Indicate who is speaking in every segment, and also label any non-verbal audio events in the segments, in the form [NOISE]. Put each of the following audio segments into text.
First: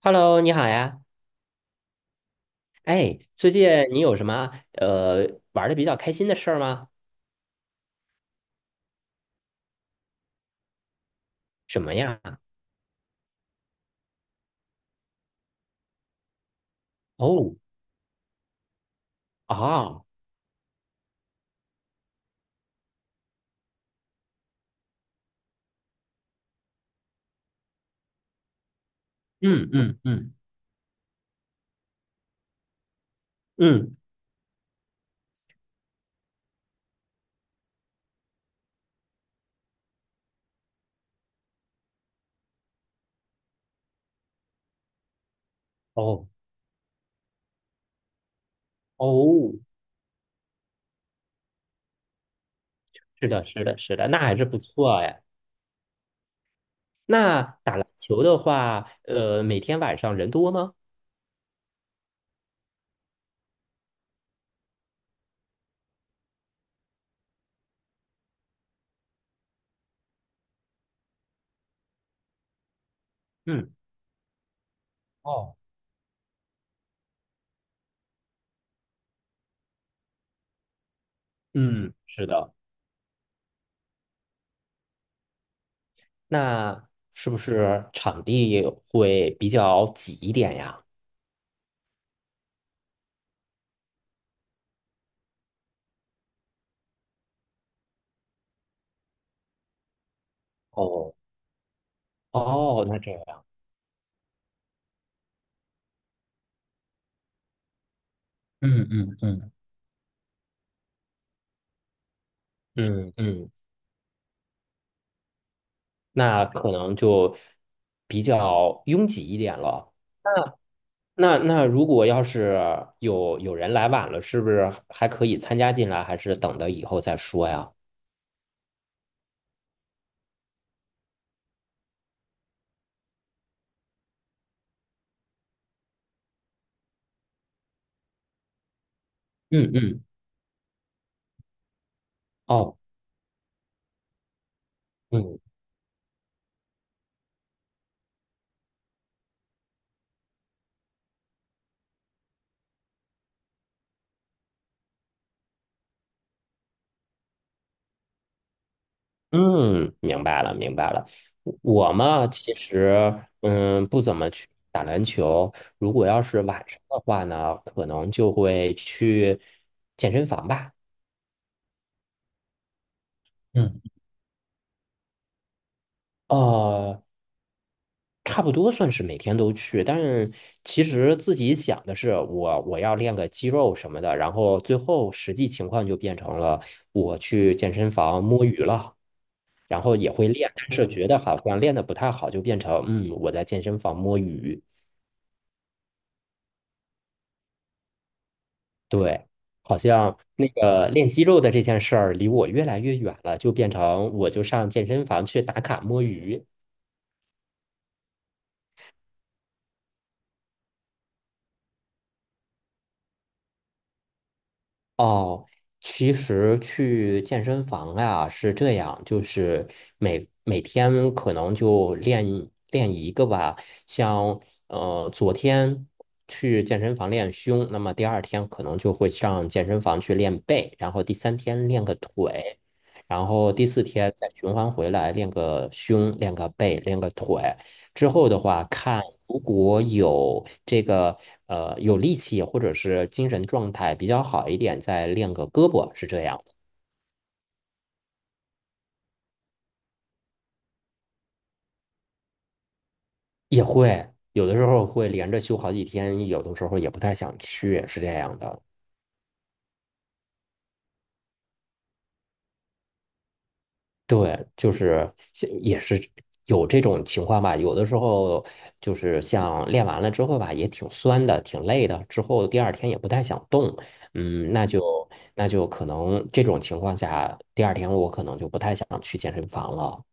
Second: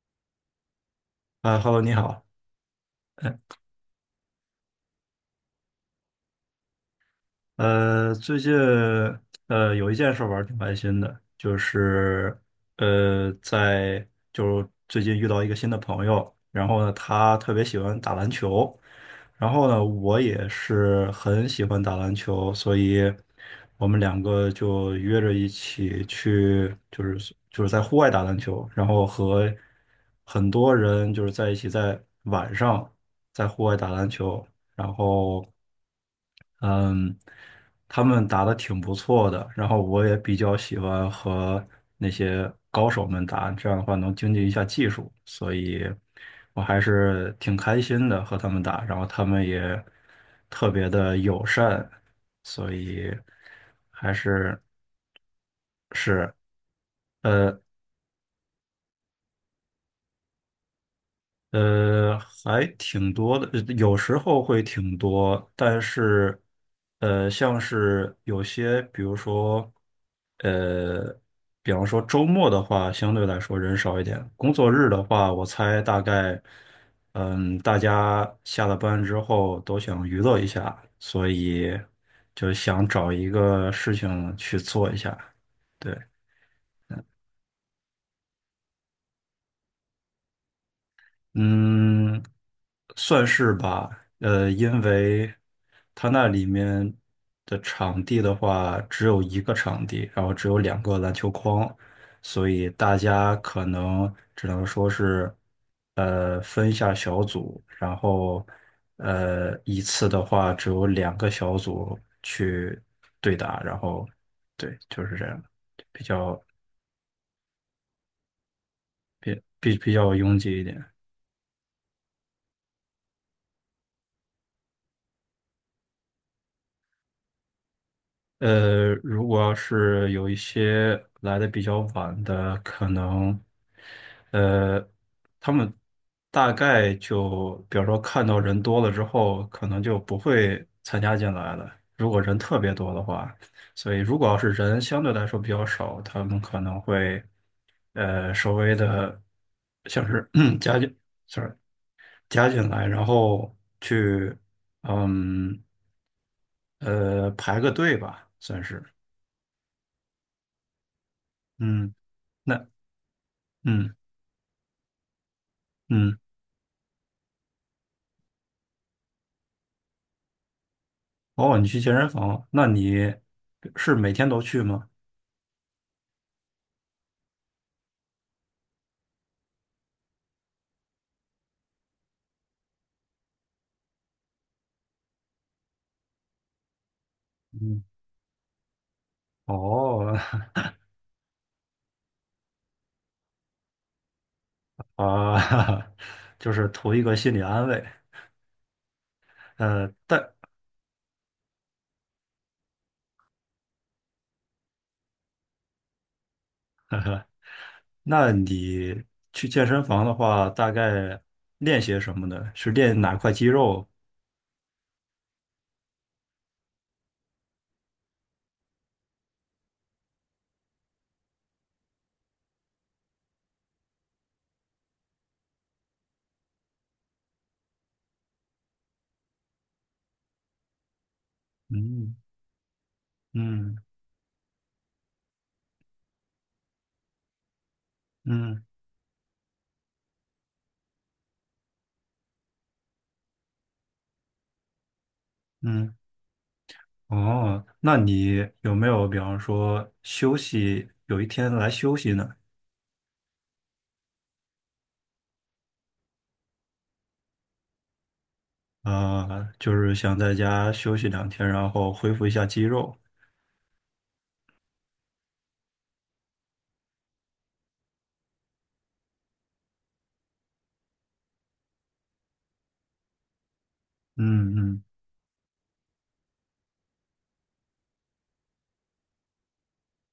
Speaker 1: Hello，你好呀。
Speaker 2: 啊，Hello，你好。
Speaker 1: 哎，最近你有什么玩的比较开心的事儿吗？
Speaker 2: 最近有一件事儿玩儿挺开心的，就
Speaker 1: 什么呀？
Speaker 2: 是呃在就是最近遇到一个新的朋友，然后呢他特
Speaker 1: 哦，
Speaker 2: 别喜欢打篮球，然后呢
Speaker 1: 啊，
Speaker 2: 我也是很喜欢打篮球，所以我们两个就约着一起去，就是在户外打篮球，然后和
Speaker 1: 嗯嗯嗯
Speaker 2: 很多人就是在一起在晚上在户外打
Speaker 1: 嗯，
Speaker 2: 篮球。然后嗯，他们打的挺不错的，然后我也比较喜欢和那些高手们打，这样的话能经济一下技术，所以
Speaker 1: 哦
Speaker 2: 我还是挺开心的和他们打，然后他们
Speaker 1: 哦，
Speaker 2: 也特别的友善，所以
Speaker 1: 是的，是的，是的，
Speaker 2: 还
Speaker 1: 那还是不
Speaker 2: 是
Speaker 1: 错哎。
Speaker 2: 是。
Speaker 1: 那
Speaker 2: 呃。
Speaker 1: 打篮球的话，呃，每天晚上人多吗？
Speaker 2: 呃，还挺多的，有时候会挺多，但是，呃，像是有些，比如说，呃，比方说周末的话，相对来说
Speaker 1: 嗯，
Speaker 2: 人少一点。工作日的话，我
Speaker 1: 哦，
Speaker 2: 猜大概，嗯，大家下了班之后都想娱乐一下，所以
Speaker 1: 嗯，是
Speaker 2: 就
Speaker 1: 的。
Speaker 2: 想找一个事情去做一下。对。
Speaker 1: 那是不是场地会比较挤一点呀？
Speaker 2: 嗯，算是吧。因为它那里面的场地的话，只有一个场地，然后只有两个篮
Speaker 1: 哦
Speaker 2: 球框，所以
Speaker 1: 哦，
Speaker 2: 大
Speaker 1: 那这
Speaker 2: 家
Speaker 1: 样。
Speaker 2: 可能只能说是，分一下小组，然后，
Speaker 1: 嗯嗯嗯
Speaker 2: 一次的话只有两个小组去
Speaker 1: 嗯
Speaker 2: 对
Speaker 1: 嗯，
Speaker 2: 打，然后，对，就是这样，比较
Speaker 1: 那可能就比较拥挤一点
Speaker 2: 比
Speaker 1: 了。
Speaker 2: 较拥挤一点。
Speaker 1: 那如果要是有人来晚了，是不是还可以参加进来，还是等到以后再说呀？
Speaker 2: 如果要是有一些来的比较晚的，可能，呃，他们大概就，比如说看到人多了之后，可
Speaker 1: 嗯
Speaker 2: 能就
Speaker 1: 嗯，
Speaker 2: 不会参加进来了。如果人特别
Speaker 1: 哦，
Speaker 2: 多的话，所以如果要是人相对来
Speaker 1: 嗯
Speaker 2: 说比较少，他们可能会，稍微的，像是 [CLEARS THROAT] 加进，sorry，加进来，然后去，嗯，排个队吧，算是，
Speaker 1: 嗯，明白了明白了。我
Speaker 2: 嗯。
Speaker 1: 嘛，其
Speaker 2: 那
Speaker 1: 实嗯
Speaker 2: 嗯
Speaker 1: 不怎么去打篮球，如果
Speaker 2: 嗯，
Speaker 1: 要是晚上的话呢，可能就会去健身房吧。
Speaker 2: 哦，你去健身房那你
Speaker 1: 嗯。
Speaker 2: 是每天都去吗？
Speaker 1: 哦，差不多算是每天都去，但是其实自己想的是我要练个肌肉什么的，然后最后实际情况就变成了我去健
Speaker 2: 嗯，
Speaker 1: 身房摸鱼了，然后也
Speaker 2: 哦
Speaker 1: 会练，但是觉得好像练得不太好，就变成嗯我在健身房摸鱼，
Speaker 2: [LAUGHS] 啊，[LAUGHS] 就是图一个心理安慰。
Speaker 1: 对，好
Speaker 2: 呃，
Speaker 1: 像
Speaker 2: 但
Speaker 1: 那个练肌肉的这件事儿离我越来越远了，就变成我就上健身房去打卡摸鱼。
Speaker 2: 那你去健身房的话，大概练些什么呢？是练哪块肌肉？
Speaker 1: 哦，其实去健身房啊是这样，就是每天可能就练练一个吧，像昨天去健身房练胸，那么第二天可能就会上健身房去练背，然后第三天练个
Speaker 2: 嗯
Speaker 1: 腿，然后第
Speaker 2: 嗯
Speaker 1: 四天再循环回来练个胸、练个背、练个腿。之后的
Speaker 2: 嗯
Speaker 1: 话，看如果有这个有力气或者是精神状态比较好一点，再练个胳膊
Speaker 2: 嗯，
Speaker 1: 是这样的，
Speaker 2: 哦，那你有没有比方说休息，有一天来休息呢？
Speaker 1: 也会有的时候会连着休好几天，有的时候也不太想去，是这样的。
Speaker 2: 啊、就是想在家休息两天，然后恢复一下肌肉。
Speaker 1: 对，就是像也是有这种情况吧。有的时候就是像练完了之后吧，也挺酸的，挺累的，之后第二天也不太想动。嗯，
Speaker 2: 嗯
Speaker 1: 那
Speaker 2: 嗯，
Speaker 1: 就那就可能这种情况下，第二天我可能就不太想去健身房了。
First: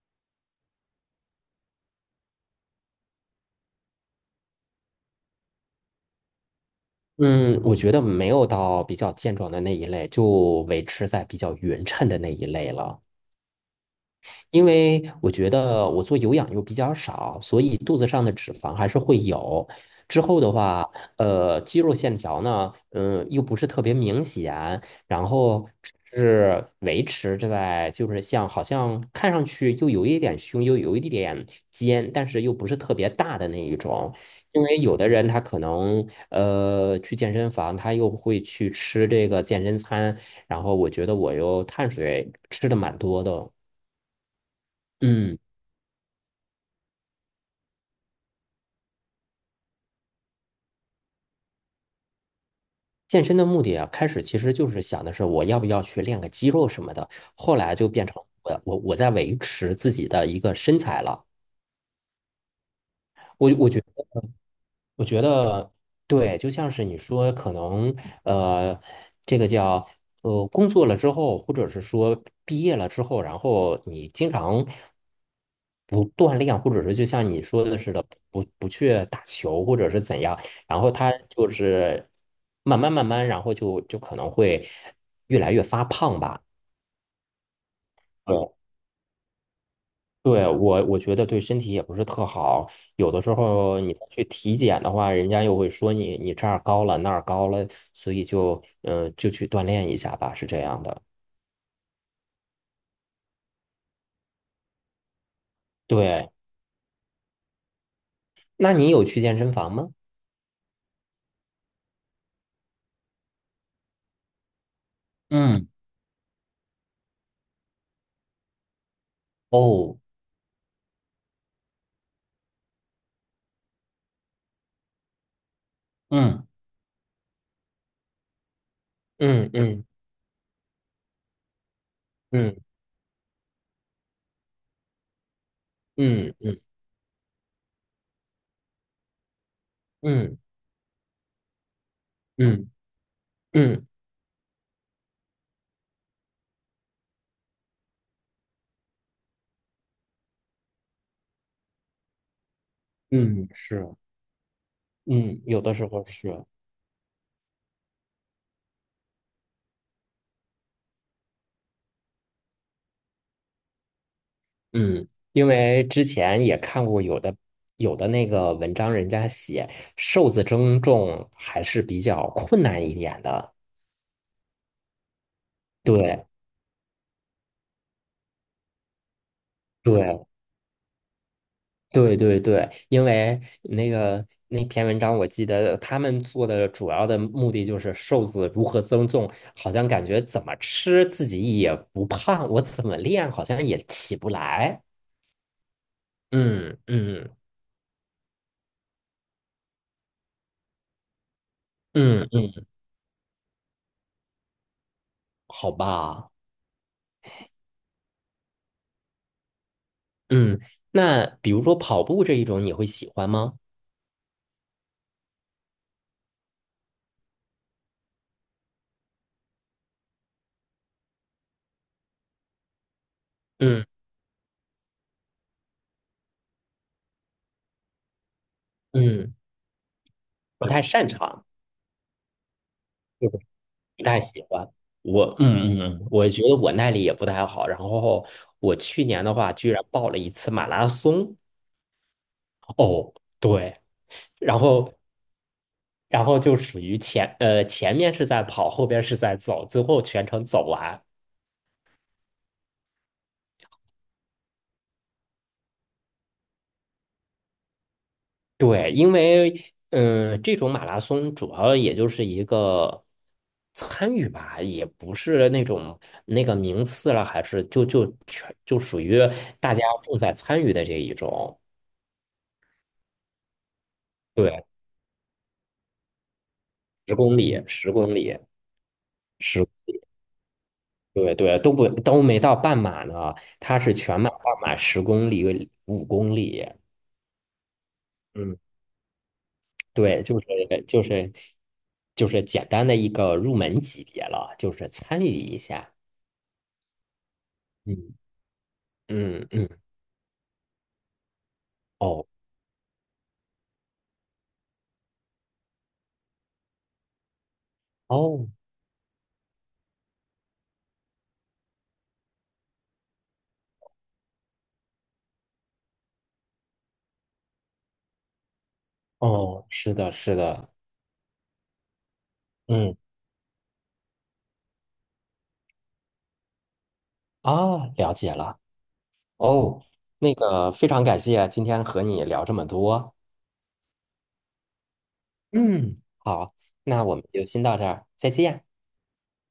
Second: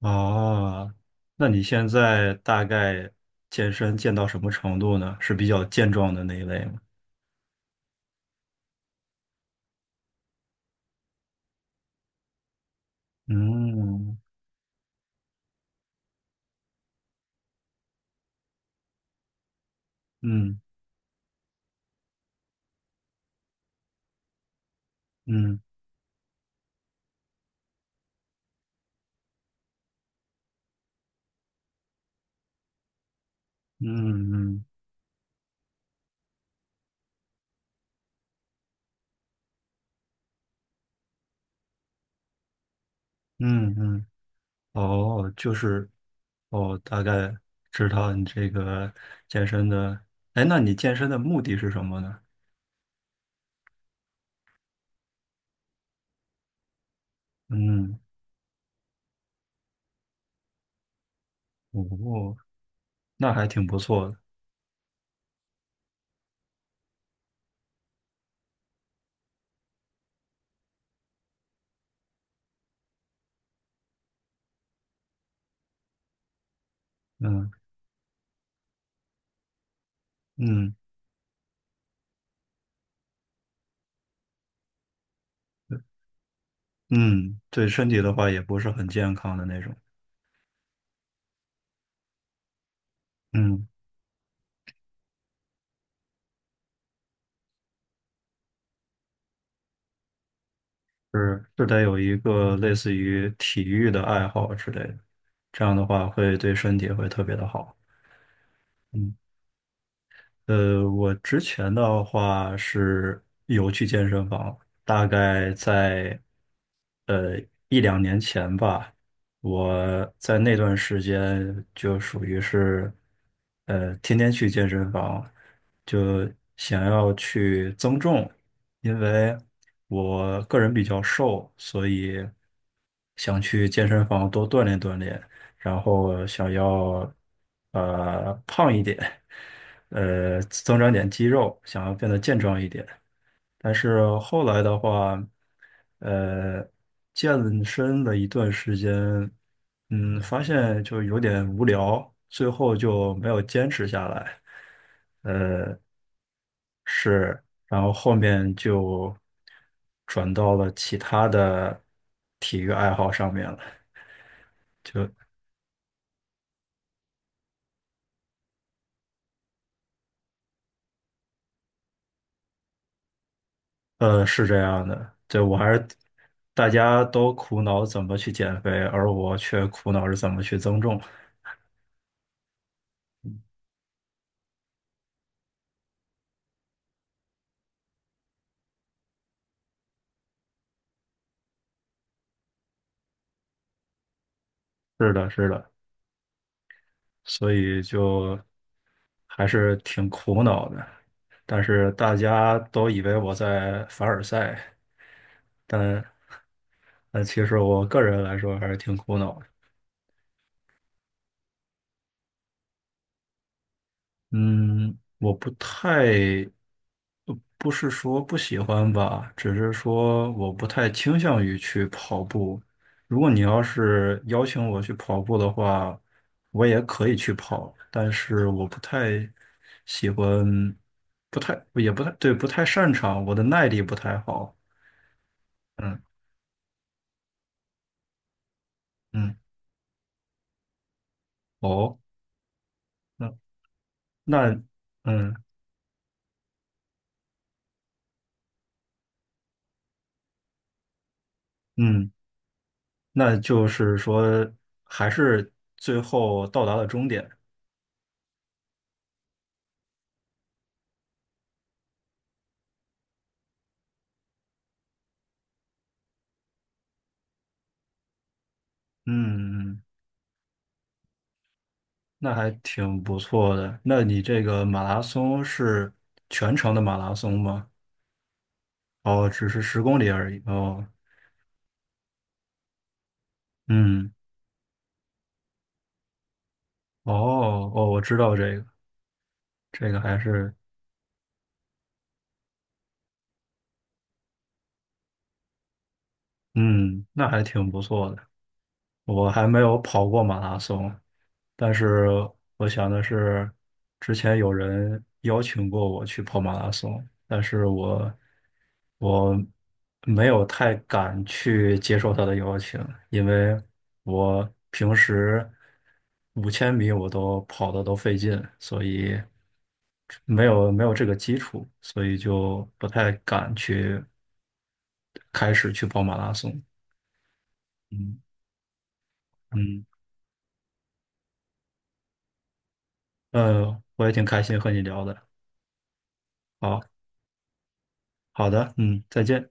Speaker 2: 哦，那你现在大概健身健到什么程度呢？是比较健壮的那一类吗？
Speaker 1: 嗯，我觉得没有到比较健壮的那一类，就维持在比较匀称的那一类了。
Speaker 2: 嗯
Speaker 1: 因为我觉得我做有氧又比较少，所以肚子上的脂肪还是会有。之后的
Speaker 2: 嗯
Speaker 1: 话，呃，肌肉线条呢，嗯，又不是特别明显，然
Speaker 2: 嗯
Speaker 1: 后是维持着在就是像好像看上去又有一点胸，又有一点肩，但是又不是特别大的那一种。
Speaker 2: 嗯
Speaker 1: 因
Speaker 2: 嗯
Speaker 1: 为有的人他可能去健身房，他又会去吃这个健身餐，然后我觉得我又碳水吃的蛮多的，
Speaker 2: 嗯嗯，哦，
Speaker 1: 嗯。
Speaker 2: 哦，大概知道你这个健身的，哎，那你健身的目的是什么呢？
Speaker 1: 健身的目的啊，开始其实就是想的是我要不要去练个肌肉什么的，后来就
Speaker 2: 嗯，
Speaker 1: 变成我在维持自己的一个身材了。
Speaker 2: 哦，那还
Speaker 1: 我
Speaker 2: 挺
Speaker 1: 我
Speaker 2: 不
Speaker 1: 觉
Speaker 2: 错的，
Speaker 1: 我觉得对，就像是你说，可能呃，这个叫，工作了之后，或者是说毕业了之后，然后你经常不锻炼，或者是就像你
Speaker 2: 嗯
Speaker 1: 说的似的，不去打球，或者是怎样，
Speaker 2: 嗯
Speaker 1: 然后他就是慢慢慢慢，然后就可能会越来越发胖吧。
Speaker 2: 嗯，对身体的话也不是很健康的那种，
Speaker 1: 对，我觉得对身体也不是特好，有的时
Speaker 2: 嗯。
Speaker 1: 候你再去体检的话，人家又会说你这儿高了那儿高了，所以就去锻炼一下吧，是这样的。
Speaker 2: 是是得有一个类似于体育的爱好之类的，这样的话
Speaker 1: 对，
Speaker 2: 会对身体会特别的好。
Speaker 1: 那你有
Speaker 2: 嗯，
Speaker 1: 去健身房吗？
Speaker 2: 我之前的话是有去健身房，大概
Speaker 1: 嗯
Speaker 2: 在一两年前吧，
Speaker 1: 哦，
Speaker 2: 我在那段时间就属于是，天天去健身房，就
Speaker 1: 嗯，
Speaker 2: 想要去增重，因为
Speaker 1: 嗯嗯
Speaker 2: 我个人比较瘦，所以
Speaker 1: 嗯
Speaker 2: 想去健身房多锻炼锻炼，然后
Speaker 1: 嗯
Speaker 2: 想
Speaker 1: 嗯
Speaker 2: 要胖一点，
Speaker 1: 嗯
Speaker 2: 增长点肌肉，想要变得健壮一
Speaker 1: 嗯
Speaker 2: 点。但
Speaker 1: 嗯
Speaker 2: 是后来的话，呃，健身了一段时间，嗯，发现就有点无聊，最后就没有
Speaker 1: 嗯，
Speaker 2: 坚持
Speaker 1: 是，
Speaker 2: 下来。
Speaker 1: 嗯，有的时候是。
Speaker 2: 是，然后后面就转到了其他的体育爱好上面了。
Speaker 1: 嗯，因为之前也看过有的那个文章，人家写瘦子增重还是比较困难一点的。
Speaker 2: 是这样的，对，我还是
Speaker 1: 对
Speaker 2: 大家都苦恼怎么去减肥，而我却苦恼着
Speaker 1: 对
Speaker 2: 怎么去增重。
Speaker 1: 对对对，因为那个那篇文章，我记得他们做的主要的目的就是瘦子如何增重，好像感觉怎么吃自己也不胖，我怎么练好像也起不来。
Speaker 2: 是的，是的，
Speaker 1: 嗯嗯
Speaker 2: 所以就还是挺苦恼的。但是大
Speaker 1: 嗯
Speaker 2: 家
Speaker 1: 嗯，
Speaker 2: 都以为我在凡尔赛，
Speaker 1: 好
Speaker 2: 但
Speaker 1: 吧，
Speaker 2: 但其实我个人来说还是挺苦恼的。
Speaker 1: 嗯，那比如说跑步这一种，你会喜欢吗？
Speaker 2: 嗯，我不太，不是说不喜欢吧，只是说我不太倾向于去跑步。如果你要
Speaker 1: 嗯
Speaker 2: 是邀请我去跑步的话，我也可以去跑，但是我不太
Speaker 1: 嗯，
Speaker 2: 喜欢，
Speaker 1: 不太擅
Speaker 2: 不
Speaker 1: 长，
Speaker 2: 太，也不太，对，不太擅长，
Speaker 1: 就
Speaker 2: 我
Speaker 1: 是
Speaker 2: 的耐力不
Speaker 1: 不
Speaker 2: 太
Speaker 1: 太喜
Speaker 2: 好。
Speaker 1: 欢。我嗯嗯
Speaker 2: 嗯
Speaker 1: 嗯，我觉得我耐力也不太好。然后我去年的
Speaker 2: 嗯，
Speaker 1: 话，居然报了一次马拉松。
Speaker 2: 哦。
Speaker 1: 哦，对，然
Speaker 2: 那
Speaker 1: 后
Speaker 2: 嗯
Speaker 1: 然后就属于前面是在跑，后边是在走，最后全程走完。
Speaker 2: 嗯，那就是说，还是最后到达了终点。
Speaker 1: 对，因为嗯，这种马拉松主要也就是一个参与吧，也不是那种那个名次了，还是就属于大
Speaker 2: 嗯，
Speaker 1: 家重在参与的这一种。
Speaker 2: 那还挺不错的。那你这个
Speaker 1: 对，
Speaker 2: 马拉松是全程的马拉
Speaker 1: 十公
Speaker 2: 松
Speaker 1: 里，
Speaker 2: 吗？
Speaker 1: 十公里，
Speaker 2: 哦，只是
Speaker 1: 十，
Speaker 2: 10公里而已。哦，
Speaker 1: 对对，都没到半马呢，它是
Speaker 2: 嗯，
Speaker 1: 全马、半马、十公里、5公里。
Speaker 2: 哦哦，我知道这
Speaker 1: 嗯，
Speaker 2: 个，这个还
Speaker 1: 对，
Speaker 2: 是
Speaker 1: 就是就是简单的一个入门级别了，就是参与一下。
Speaker 2: 嗯，那还挺不错
Speaker 1: 嗯
Speaker 2: 的。我还
Speaker 1: 嗯
Speaker 2: 没
Speaker 1: 嗯。
Speaker 2: 有跑过马拉松，但是
Speaker 1: 哦
Speaker 2: 我想的是，之前有人邀请过我去跑马拉松，但是我
Speaker 1: 哦
Speaker 2: 我没有太敢去接受他的邀请，因为我平时5000米我都跑的都费劲，所以
Speaker 1: 哦，是的，是的，
Speaker 2: 没有这个基础，所以就不
Speaker 1: 嗯
Speaker 2: 太敢去开始去跑马拉松。
Speaker 1: 啊，了
Speaker 2: 嗯。
Speaker 1: 解了。哦，
Speaker 2: 嗯。
Speaker 1: 那个非常感谢今天和你聊这么多。
Speaker 2: 我也挺开心和你聊的。
Speaker 1: 嗯，好，
Speaker 2: 好，
Speaker 1: 那我们就先到这儿，再
Speaker 2: 好
Speaker 1: 见。
Speaker 2: 的，嗯，再见。